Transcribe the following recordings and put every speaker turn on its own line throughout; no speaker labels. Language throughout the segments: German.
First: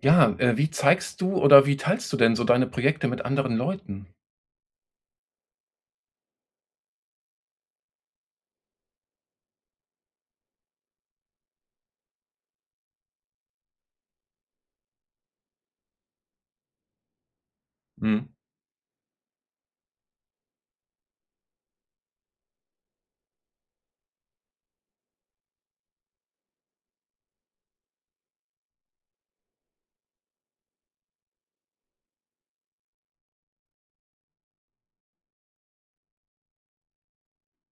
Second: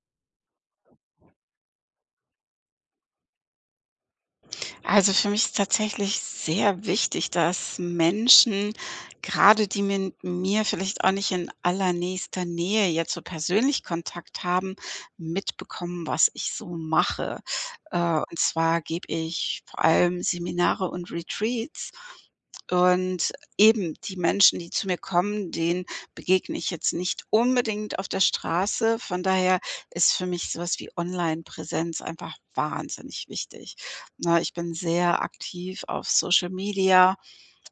Ja, wie zeigst du oder wie teilst du denn so deine Projekte mit anderen Leuten?
Also, für mich ist tatsächlich sehr wichtig, dass Menschen, gerade die mit mir vielleicht auch nicht in allernächster Nähe jetzt so persönlich Kontakt haben, mitbekommen, was ich so mache. Äh,
Mhm,
und zwar gebe ich vor allem Seminare und Retreats, und eben die Menschen, die zu mir kommen, denen begegne ich jetzt nicht unbedingt auf der Straße. Von daher ist für mich sowas wie Online-Präsenz einfach wahnsinnig wichtig. Na, ich bin sehr aktiv auf Social Media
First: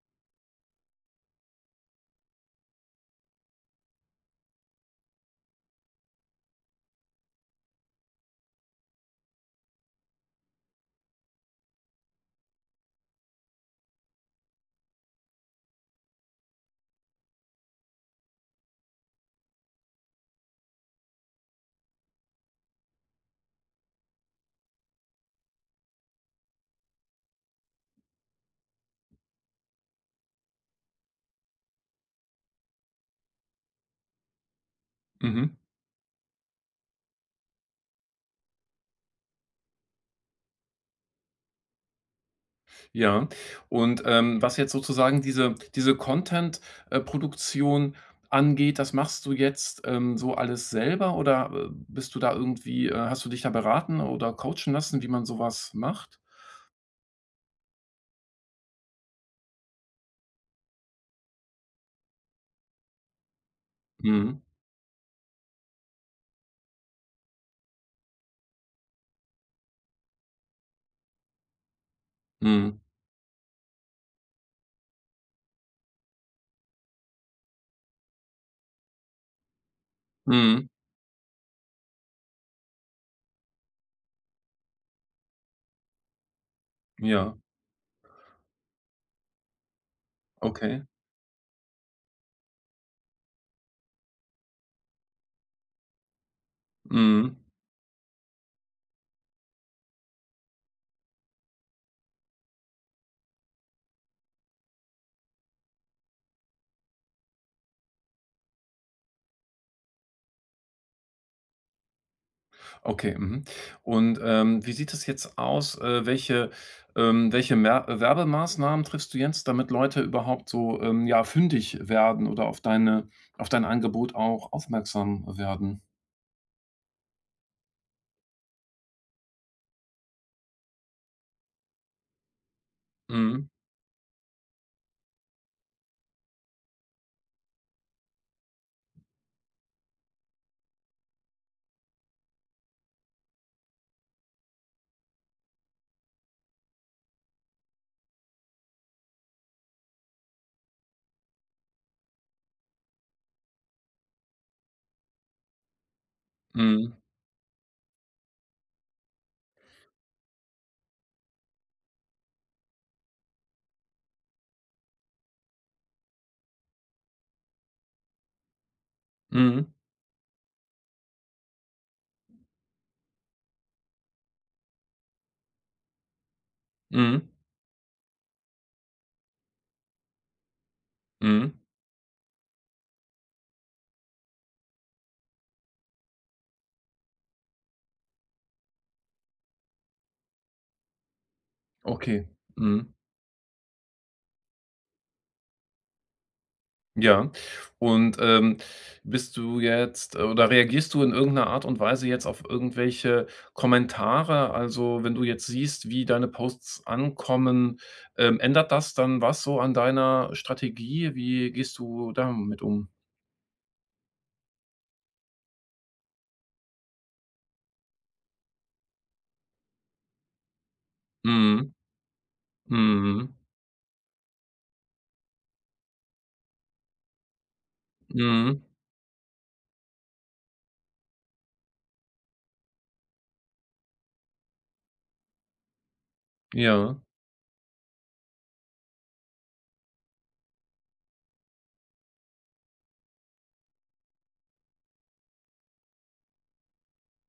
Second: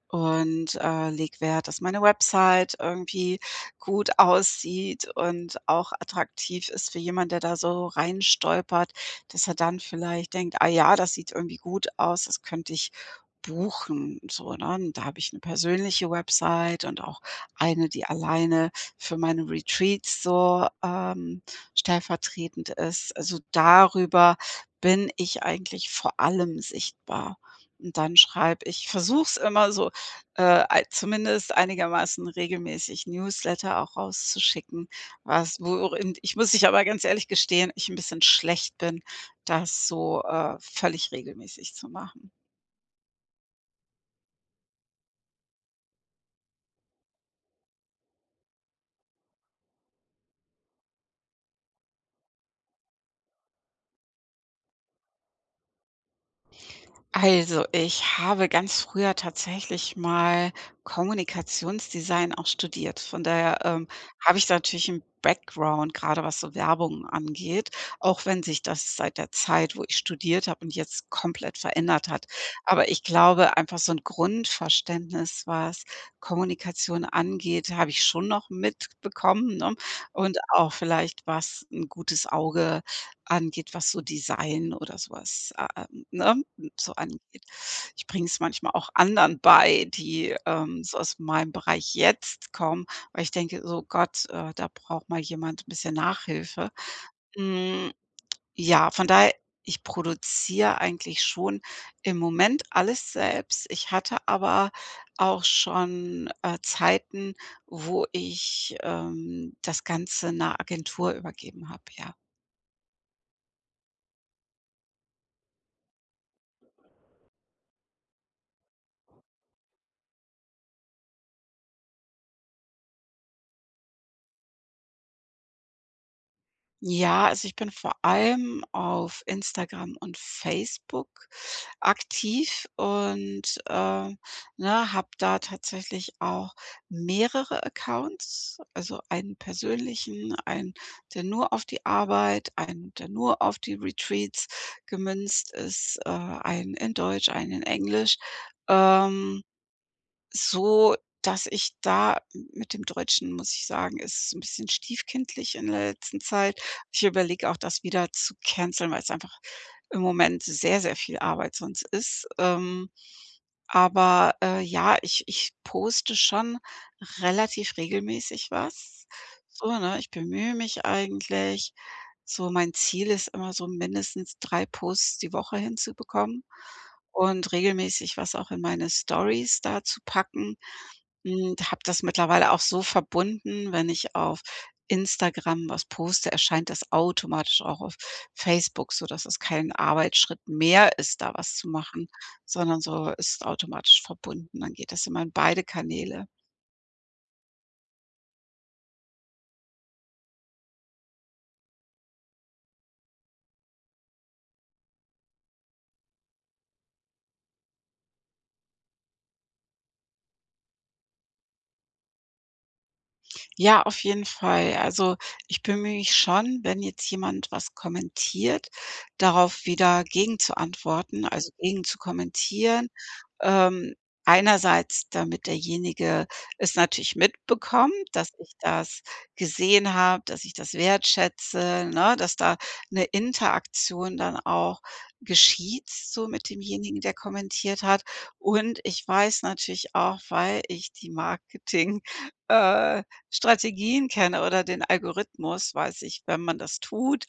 und, lege Wert, dass meine Website irgendwie gut aussieht und auch attraktiv ist für jemand, der da so reinstolpert, dass er dann vielleicht denkt: „Ah ja, das sieht irgendwie gut aus, das könnte ich buchen“, so, ne? Und da habe ich eine persönliche Website und auch eine, die alleine für meine Retreats so, stellvertretend ist. Also, darüber bin ich eigentlich vor allem sichtbar. Und dann schreibe ich versuche es immer so ei zumindest einigermaßen regelmäßig Newsletter auch rauszuschicken,
mhm,
was worin ich muss ich aber ganz ehrlich gestehen, ich ein bisschen schlecht bin, das so, völlig regelmäßig zu machen.
ja. Und, was jetzt sozusagen diese Content Produktion angeht, das machst du jetzt, so alles selber oder, bist du da irgendwie hast du dich da beraten oder coachen lassen, wie man sowas macht?
Also, ich habe ganz früher tatsächlich mal Kommunikationsdesign auch studiert. Von daher, habe
Mhm,
ich da natürlich einen Background, gerade was so Werbung angeht, auch wenn sich das seit der Zeit, wo ich studiert habe und jetzt, komplett verändert hat.
mhm,
Aber ich glaube, einfach so ein Grundverständnis, was Kommunikation angeht, habe ich schon noch mitbekommen, ne? Und
mhm,
auch vielleicht, was ein gutes Auge angeht, was so Design oder so was, ne? so
ja,
angeht. Ich bringe es manchmal auch anderen bei, die,
okay.
so aus meinem Bereich jetzt kommen, weil ich denke: „So Gott, da braucht mal jemand ein bisschen Nachhilfe.“
Mhm.
Hm, ja, von daher, ich produziere eigentlich schon im Moment alles selbst. Ich hatte aber auch schon, Zeiten, wo ich, das Ganze 'ner Agentur übergeben habe, ja.
Okay, mhm. Und, wie sieht es jetzt aus? Welche welche Mer Werbemaßnahmen triffst du jetzt, damit Leute überhaupt so, ja, fündig werden oder auf deine auf dein Angebot auch aufmerksam werden?
Ja, also ich bin vor allem auf Instagram und Facebook aktiv
Mhm.
und, äh, ne, habe da tatsächlich auch mehrere Accounts, also einen persönlichen, einen, der nur auf die Arbeit, einen, der nur auf die Retreats gemünzt ist, einen in Deutsch, einen in Englisch. Ähm so, dass ich da mit dem Deutschen, muss ich sagen, ist ein bisschen stiefkindlich in der letzten Zeit.
Mhm.
Ich überlege auch, das wieder zu canceln, weil es einfach im Moment sehr, sehr viel Arbeit sonst ist. Aber ja, ich poste schon relativ regelmäßig was.
Mhm.
So, ne? Ich bemühe mich eigentlich. So, mein Ziel ist immer so mindestens 3 Posts die Woche hinzubekommen
Mhm.
und regelmäßig was auch in meine Stories da zu packen,
Mhm.
und habe das mittlerweile auch so verbunden: wenn ich auf Instagram was poste, erscheint das automatisch auch auf Facebook, sodass es kein Arbeitsschritt mehr ist, da was zu machen,
Okay.
sondern
Mhm.
so ist automatisch verbunden. Dann geht das immer in beide Kanäle.
Ja. Und, bist du jetzt oder reagierst du in irgendeiner Art und Weise jetzt auf irgendwelche Kommentare? Also, wenn du jetzt siehst, wie deine Posts ankommen, ändert das dann was so an deiner Strategie? Wie gehst du damit um?
Ja, auf jeden Fall. Also, ich bemühe mich schon, wenn jetzt jemand was kommentiert, darauf wieder gegen zu antworten, also
Mhm.
gegenzukommentieren.
Mhm.
Ähm, Einerseits, damit derjenige es natürlich mitbekommt, dass ich
Mhm.
das gesehen habe, dass ich das wertschätze, ne, dass da eine Interaktion dann auch geschieht, so mit demjenigen,
Ja.
der kommentiert hat. Und ich weiß natürlich auch, weil ich die Marketing äh, Strategien kenne oder den Algorithmus, weiß ich, wenn man das tut,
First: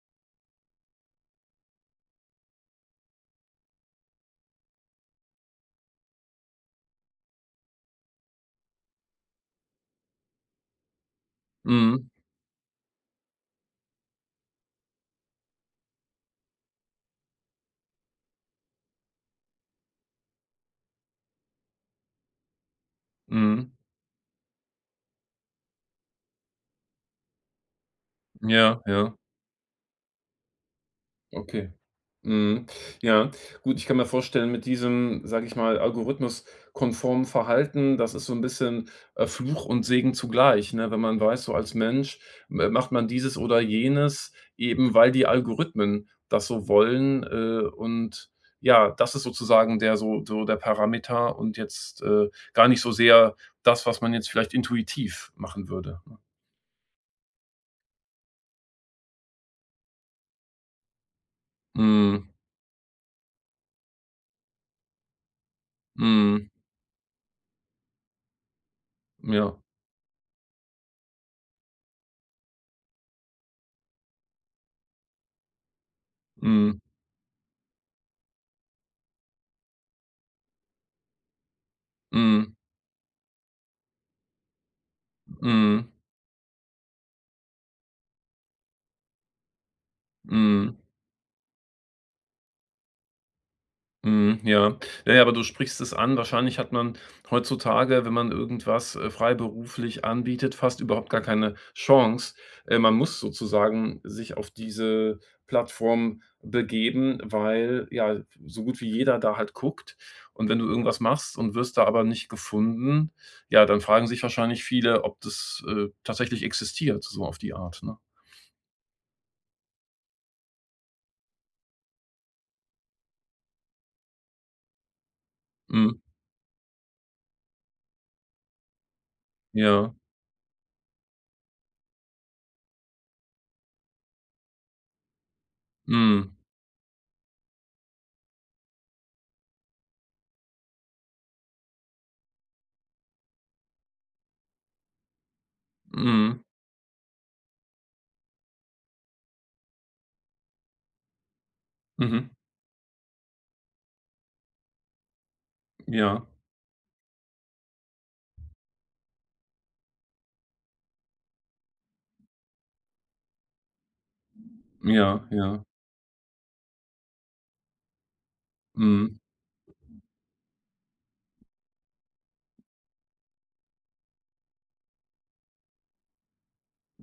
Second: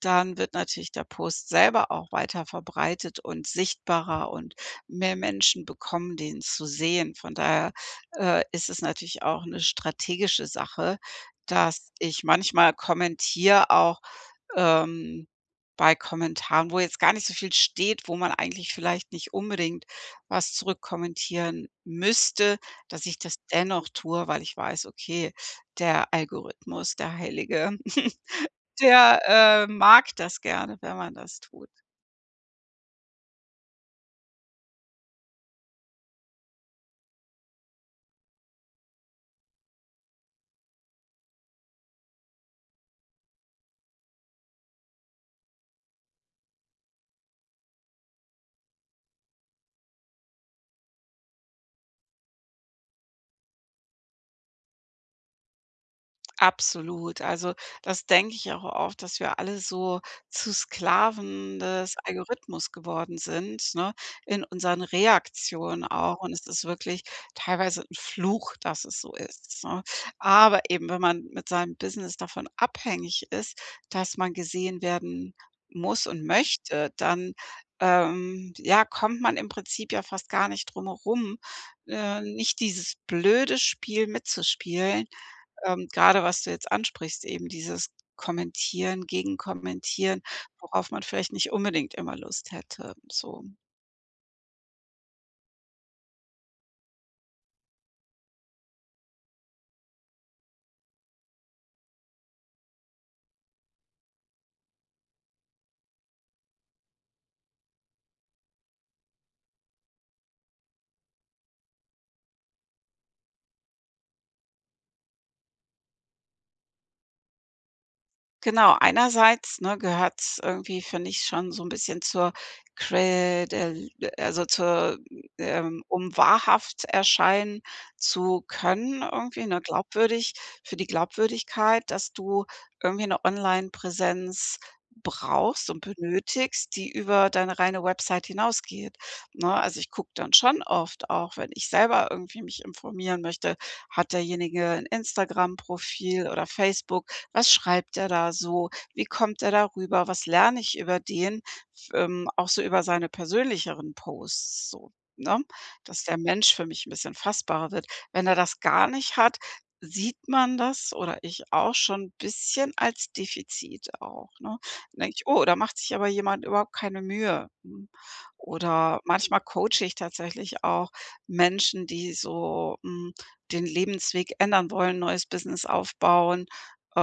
dann wird natürlich der Post selber auch weiter verbreitet und sichtbarer, und mehr Menschen bekommen den zu sehen. Von daher, ist es natürlich auch eine strategische Sache, dass
Mhm.
ich manchmal kommentiere auch, ähm, bei Kommentaren, wo jetzt gar nicht so viel steht, wo man eigentlich vielleicht nicht unbedingt was zurückkommentieren müsste, dass ich das
Mhm.
dennoch tue, weil ich weiß, okay, der Algorithmus, der Heilige,
Ja, ja.
der, mag das gerne, wenn man das tut.
Okay. Mhm. Ja, gut, ich kann mir vorstellen, mit diesem, sage ich mal, algorithmuskonformen Verhalten, das ist so ein bisschen, Fluch und Segen zugleich, ne? Wenn man weiß, so als Mensch m macht man dieses oder jenes eben, weil die Algorithmen das so wollen, und ja, das ist sozusagen der so der Parameter und jetzt, gar nicht so sehr das, was man jetzt vielleicht intuitiv machen würde, ne?
Absolut. Also, das denke ich auch oft, dass wir alle so zu Sklaven des
Mhm,
Algorithmus geworden sind, ne, in unseren Reaktionen auch. Und es
mhm,
ist wirklich teilweise ein Fluch, dass es so
ja,
ist, ne? Aber eben, wenn man mit seinem Business davon abhängig ist, dass man gesehen werden muss und
mhm,
möchte, dann, ja, kommt man im Prinzip ja fast gar nicht drum herum,
mhm,
nicht dieses blöde Spiel mitzuspielen,
mhm,
grade was du jetzt ansprichst, eben dieses Kommentieren, Gegenkommentieren,
mhm.
worauf man vielleicht nicht unbedingt immer Lust hätte, so.
Mhm, ja. Ja, ja, aber du sprichst es an. Wahrscheinlich hat man heutzutage, wenn man irgendwas, freiberuflich anbietet, fast überhaupt gar keine Chance. Man muss sozusagen sich auf diese Plattform begeben, weil, ja, so gut wie jeder da halt guckt. Und wenn du irgendwas machst und wirst da aber nicht gefunden, ja, dann fragen sich wahrscheinlich viele, ob das, tatsächlich existiert, so auf die Art, ne?
Genau, einerseits, ne, gehört's irgendwie, finde ich, schon so ein bisschen zur Credel, also zur
Mhm.
um wahrhaft erscheinen zu können irgendwie, ne,
Ja.
glaubwürdig, für die Glaubwürdigkeit, dass du irgendwie 'ne Onlinepräsenz brauchst und
Mhm.
benötigst, die über deine reine Website hinausgeht, ne? Also, ich gucke dann schon oft auch, wenn ich selber irgendwie mich informieren möchte: hat derjenige ein Instagram-Profil
Mhm.
oder Facebook? Was schreibt er da so? Wie kommt er darüber? Was lerne ich über den? F
Mhm.
Auch so über seine persönlicheren Posts so, ne? Dass der
Ja.
Mensch für mich ein bisschen fassbarer wird. Wenn er das gar nicht hat, sieht man das, oder ich, auch schon 'n bisschen als Defizit auch, ne? Dann denke
Ja,
ich: „Oh, da
ja.
macht sich aber jemand überhaupt keine Mühe.“ Oder
Mhm.
manchmal coache ich tatsächlich auch Menschen, die so, den Lebensweg ändern wollen, neues Business aufbauen,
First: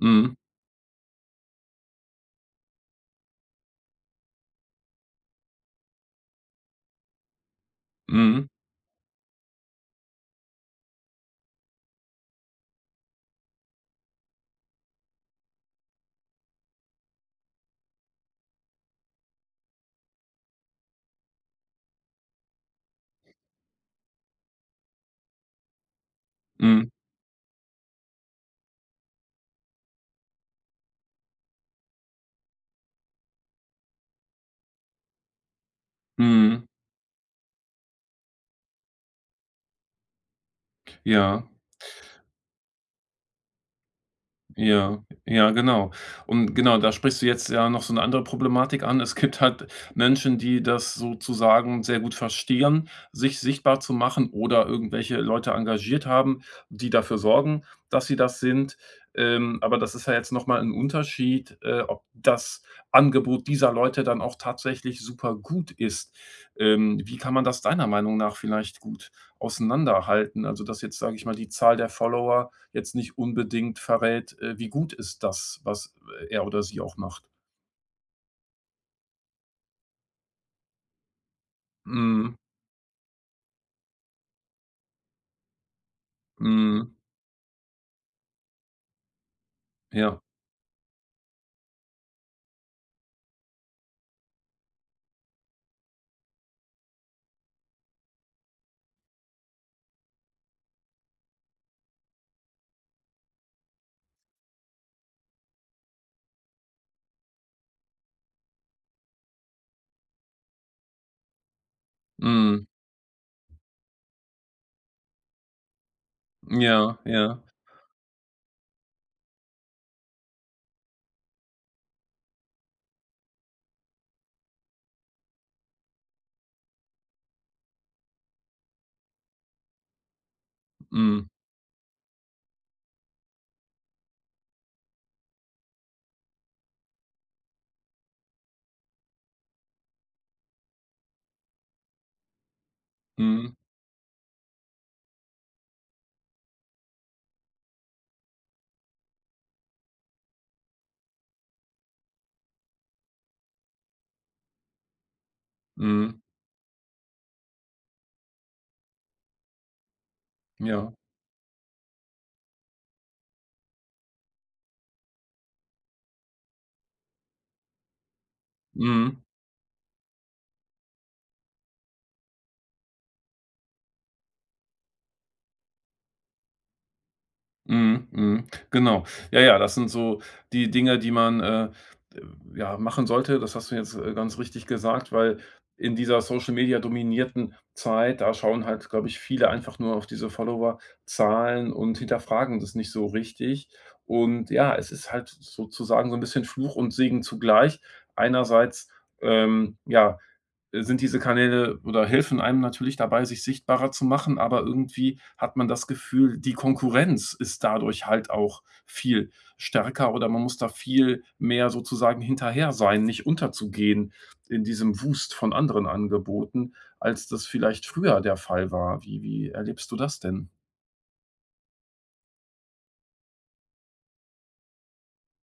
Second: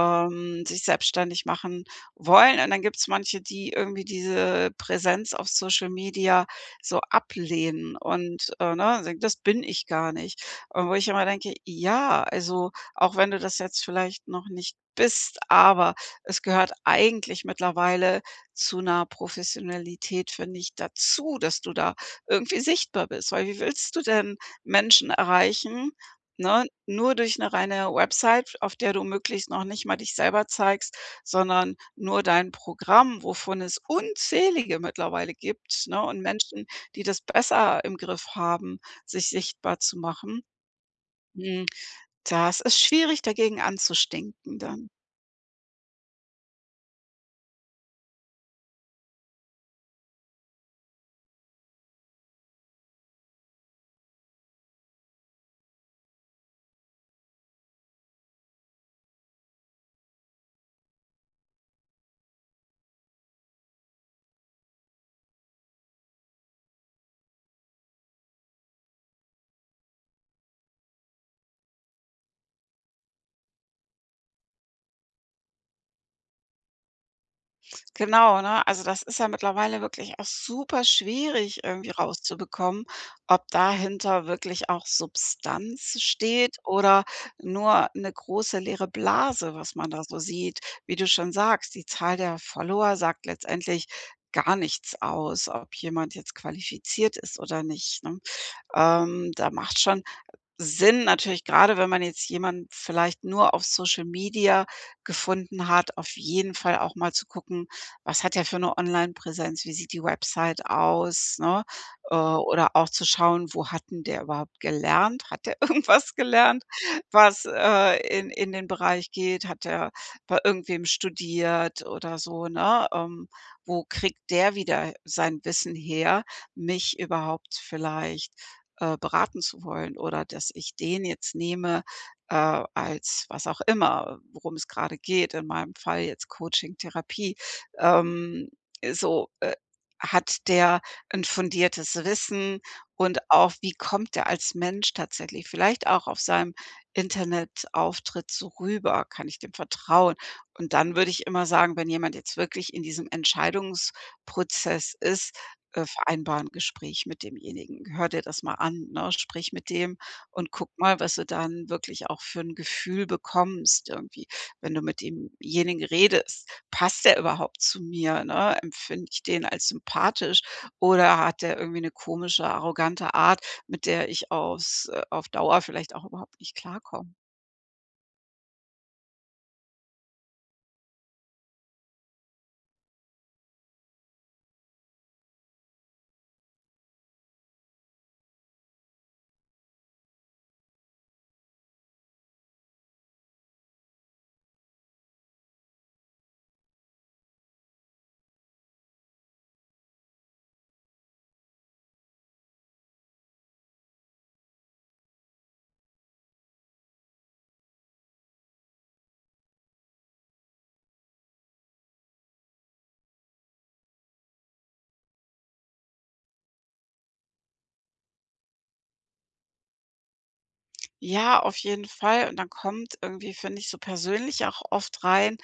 Mhm.
sich selbstständig machen wollen. Und dann gibt es manche, die irgendwie diese Präsenz auf Social Media so ablehnen
Mhm.
und, ne, sagen: „Das bin ich gar nicht.“ Und wo ich immer denke: „Ja, also, auch wenn du das jetzt vielleicht noch nicht bist, aber es gehört eigentlich mittlerweile zu einer Professionalität, finde ich, dazu, dass du da irgendwie sichtbar bist.“ Weil wie willst du denn Menschen erreichen, ne?
Mhm.
Nur durch eine reine Website, auf der du möglichst noch nicht mal dich selber zeigst, sondern nur dein Programm, wovon es unzählige mittlerweile gibt, ne, und Menschen,
Mhm.
die das besser im Griff haben, sich sichtbar zu machen.
Ja,
Hm, Das ist schwierig, dagegen anzustinken dann.
Ja, ja, genau. Und genau, da sprichst du jetzt ja noch so eine andere Problematik an. Es gibt halt Menschen, die das sozusagen sehr gut verstehen, sich sichtbar zu machen oder irgendwelche Leute engagiert haben, die dafür sorgen, dass sie das sind. Aber das ist ja jetzt noch mal 'n Unterschied, ob das Angebot dieser Leute dann auch tatsächlich super gut ist. Wie kann man das deiner Meinung nach vielleicht gut auseinanderhalten? Also, dass jetzt, sage ich mal, die Zahl der Follower jetzt nicht unbedingt verrät, wie gut ist das, was er oder sie auch macht.
Genau, ne? Also, das ist ja mittlerweile wirklich auch super schwierig irgendwie
Mhm,
rauszubekommen, ob dahinter wirklich auch Substanz steht
mhm,
oder nur eine große leere Blase, was man da so
ja,
sieht. Wie du schon sagst, die Zahl der Follower sagt letztendlich gar nichts aus, ob jemand jetzt qualifiziert ist oder nicht, ne? Da macht schon Sinn natürlich, gerade wenn man jetzt jemanden vielleicht nur auf Social Media gefunden hat, auf jeden Fall auch mal zu gucken, was hat er für 'ne Onlinepräsenz, wie sieht die Website aus, ne?
mhm,
Oder auch zu schauen, wo hat denn der überhaupt gelernt? Hat der irgendwas gelernt,
ja, ja,
was, in den Bereich geht? Hat er bei irgendwem studiert oder so, ne? Wo kriegt der wieder sein Wissen her, mich überhaupt vielleicht beraten zu wollen, oder dass ich den
mhm,
jetzt nehme, als was auch immer, worum es gerade geht, in meinem Fall jetzt Coaching, Therapie. Ähm, so, äh, Hat der ein fundiertes Wissen, und auch,
mhm,
wie kommt er als Mensch tatsächlich vielleicht auch auf seinem Internetauftritt so rüber? Kann ich dem vertrauen? Und dann würde ich immer sagen, wenn jemand jetzt wirklich in diesem Entscheidungsprozess ist,
mhm,
vereinbar Gespräch mit demjenigen. Hör dir das mal an, ne? Sprich mit dem und guck
ja,
mal, was du dann wirklich auch für ein Gefühl bekommst irgendwie, wenn du mit demjenigen redest. Passt der überhaupt zu mir, ne? Empfinde
mhm.
ich den als sympathisch, oder hat der irgendwie eine komische, arrogante Art, mit der ich auf Dauer vielleicht auch überhaupt nicht klarkomme?
Mhm, mhm, genau. Ja, ja, das sind so die Dinge, die man, äh, ja, machen sollte. Das hast du jetzt, ganz richtig gesagt, weil in dieser Social-Media-dominierten Zeit, da schauen halt, glaube ich, viele einfach nur auf diese Follower-Zahlen und hinterfragen das nicht so richtig. Und ja, es ist halt sozusagen so ein bisschen Fluch und Segen zugleich. Einerseits, ja, sind diese Kanäle oder helfen einem natürlich dabei, sich sichtbarer zu machen, aber irgendwie hat man das Gefühl, die Konkurrenz ist dadurch halt auch viel stärker oder man muss da viel mehr sozusagen hinterher sein, nicht unterzugehen in diesem Wust von anderen Angeboten, als das vielleicht früher der Fall war. Wie erlebst du das denn?
Ja, auf jeden Fall. Und dann kommt irgendwie, finde ich, so persönlich auch oft rein.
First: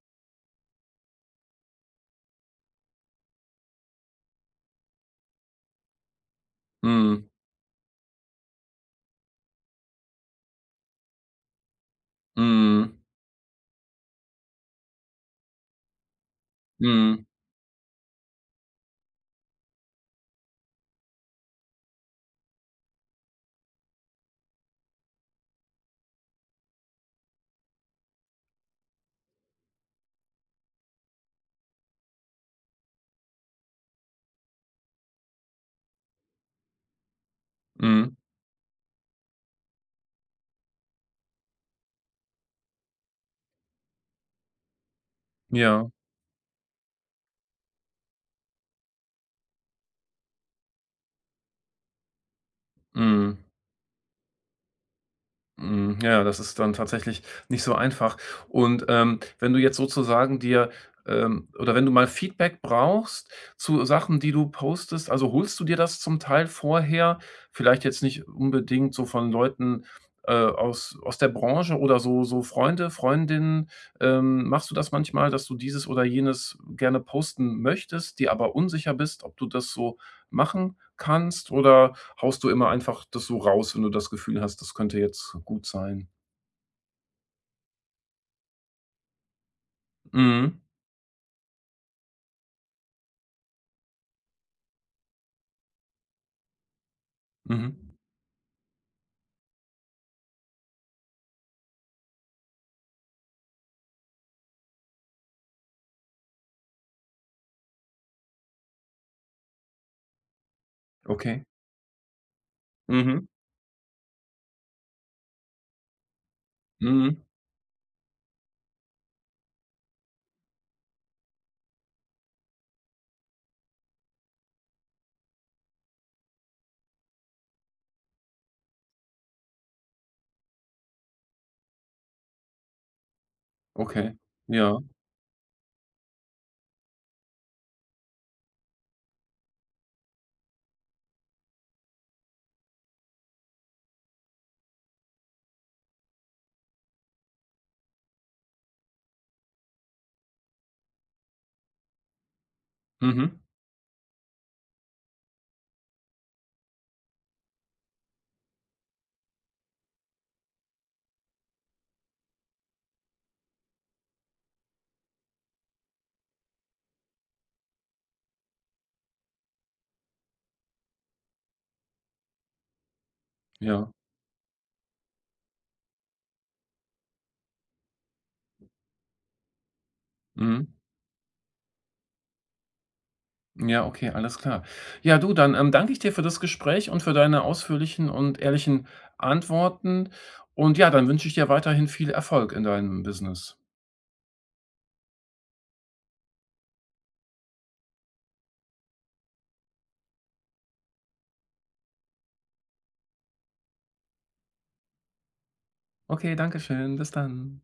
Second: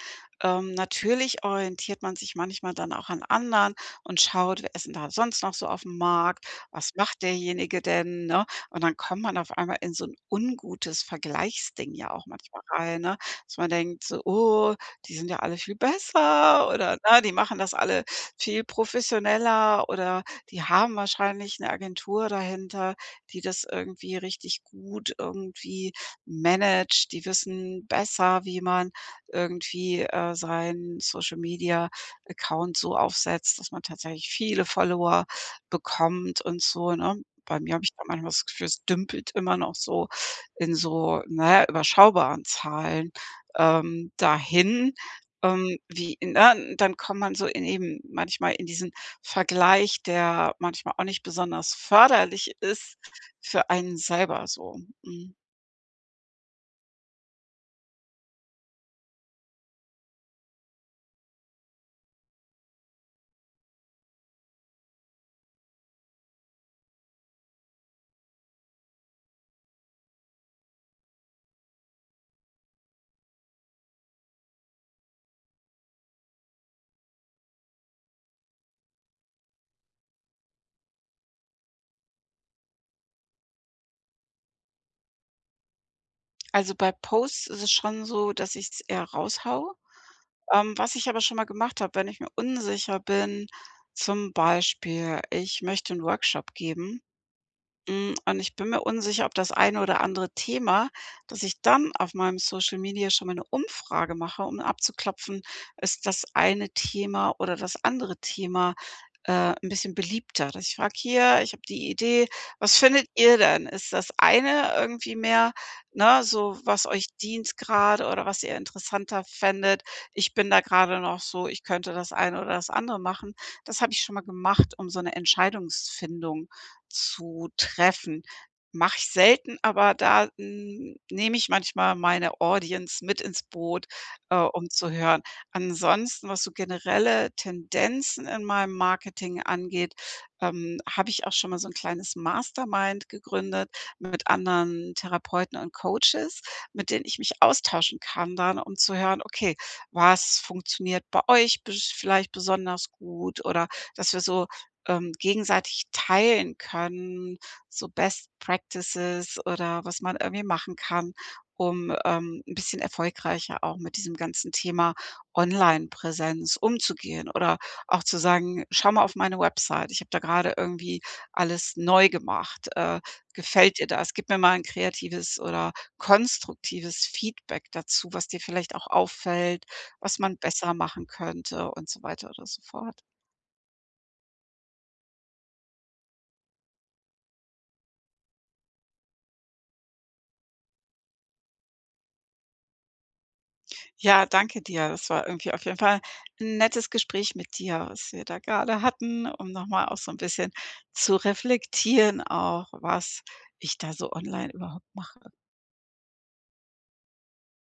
Natürlich orientiert man sich manchmal dann auch an anderen und schaut, wer ist denn da sonst noch so auf dem Markt? Was macht
Mhm.
derjenige denn? Ne? Und dann kommt man auf einmal in so ein ungutes Vergleichsding ja auch manchmal
Mhm.
rein, ne? Dass man denkt so: oh, die sind ja alle viel besser, oder na,
Mhm.
die machen das alle viel professioneller, oder die haben wahrscheinlich eine Agentur dahinter, die das irgendwie richtig gut irgendwie managt. Die wissen besser, wie man irgendwie, seinen Social-Media-Account so aufsetzt, dass man tatsächlich viele Follower bekommt und so, ne? Bei mir habe ich da
Mhm.
manchmal das Gefühl, es dümpelt immer noch so in so, na ja, überschaubaren Zahlen, dahin. Ähm,
Ja.
wie ne, dann kommt man so in, eben manchmal, in diesen Vergleich, der manchmal auch nicht besonders förderlich ist,
Mhm.
für einen selber so. Mhm.
Mhm, ja, das ist dann tatsächlich nicht so einfach. Und, wenn du jetzt sozusagen dir, oder wenn du mal Feedback brauchst zu Sachen, die du postest, also holst du dir das zum Teil vorher? Vielleicht jetzt nicht unbedingt so von Leuten, aus der Branche oder so Freunde, Freundinnen. Machst du das manchmal, dass du dieses oder jenes gerne posten möchtest, dir aber unsicher bist, ob du das so machen kannst? Oder haust du immer einfach das so raus, wenn du das Gefühl hast, das könnte jetzt gut sein?
Also, bei Posts ist es schon so, dass ich es eher raushaue.
Mhm.
Was ich aber schon mal gemacht habe, wenn ich mir unsicher bin, zum Beispiel, ich möchte einen Workshop geben,
Mhm.
Und ich bin mir unsicher, ob das eine oder andere Thema, dass ich dann auf meinem Social Media schon mal 'ne Umfrage mache, um abzuklopfen, ist das eine Thema oder das andere Thema, 'n bisschen beliebter. Dass ich frage:
Okay.
„Hier, ich habe die Idee, was findet
Mhm.
ihr denn? Ist das eine irgendwie mehr, ne, so was euch
Mhm.
dient gerade, oder was ihr interessanter fändet? Ich bin da gerade noch so, ich könnte das eine oder das andere machen.“ Das habe ich schon mal gemacht, um so eine Entscheidungsfindung zu treffen. Mache ich selten, aber da, nehme ich manchmal meine Audience mit ins Boot,
Okay.
um
Ja.
zu hören. Ansonsten, was so generelle Tendenzen in meinem Marketing angeht, habe ich auch schon mal so ein kleines Mastermind gegründet mit anderen Therapeuten und Coaches, mit denen ich mich austauschen kann dann, um zu hören: „Okay, was funktioniert bei euch besch vielleicht besonders
Mhm.
gut?“ Oder dass wir so gegenseitig teilen können, so Best Practices oder was man irgendwie machen kann, um, 'n bisschen erfolgreicher auch mit diesem ganzen Thema Onlinepräsenz umzugehen, oder auch zu sagen: „Schau mal auf meine Website. Ich habe da gerade irgendwie alles neu gemacht. Gefällt dir
Ja.
das? Gib mir mal ein kreatives oder konstruktives Feedback dazu, was dir vielleicht auch auffällt, was man
Mhm.
besser machen könnte“ und so weiter oder so fort.
Ja, okay, alles klar. Ja, du, dann, danke ich dir für das Gespräch und für deine ausführlichen und ehrlichen Antworten. Und ja, dann wünsche ich dir weiterhin viel Erfolg in deinem Business.
Ja, danke dir. Das war irgendwie auf jeden Fall ein nettes Gespräch mit dir, was wir da gerade hatten, um noch mal auch so ein bisschen zu reflektieren auch, was ich da so online überhaupt mache.
Okay, danke schön. Bis dann.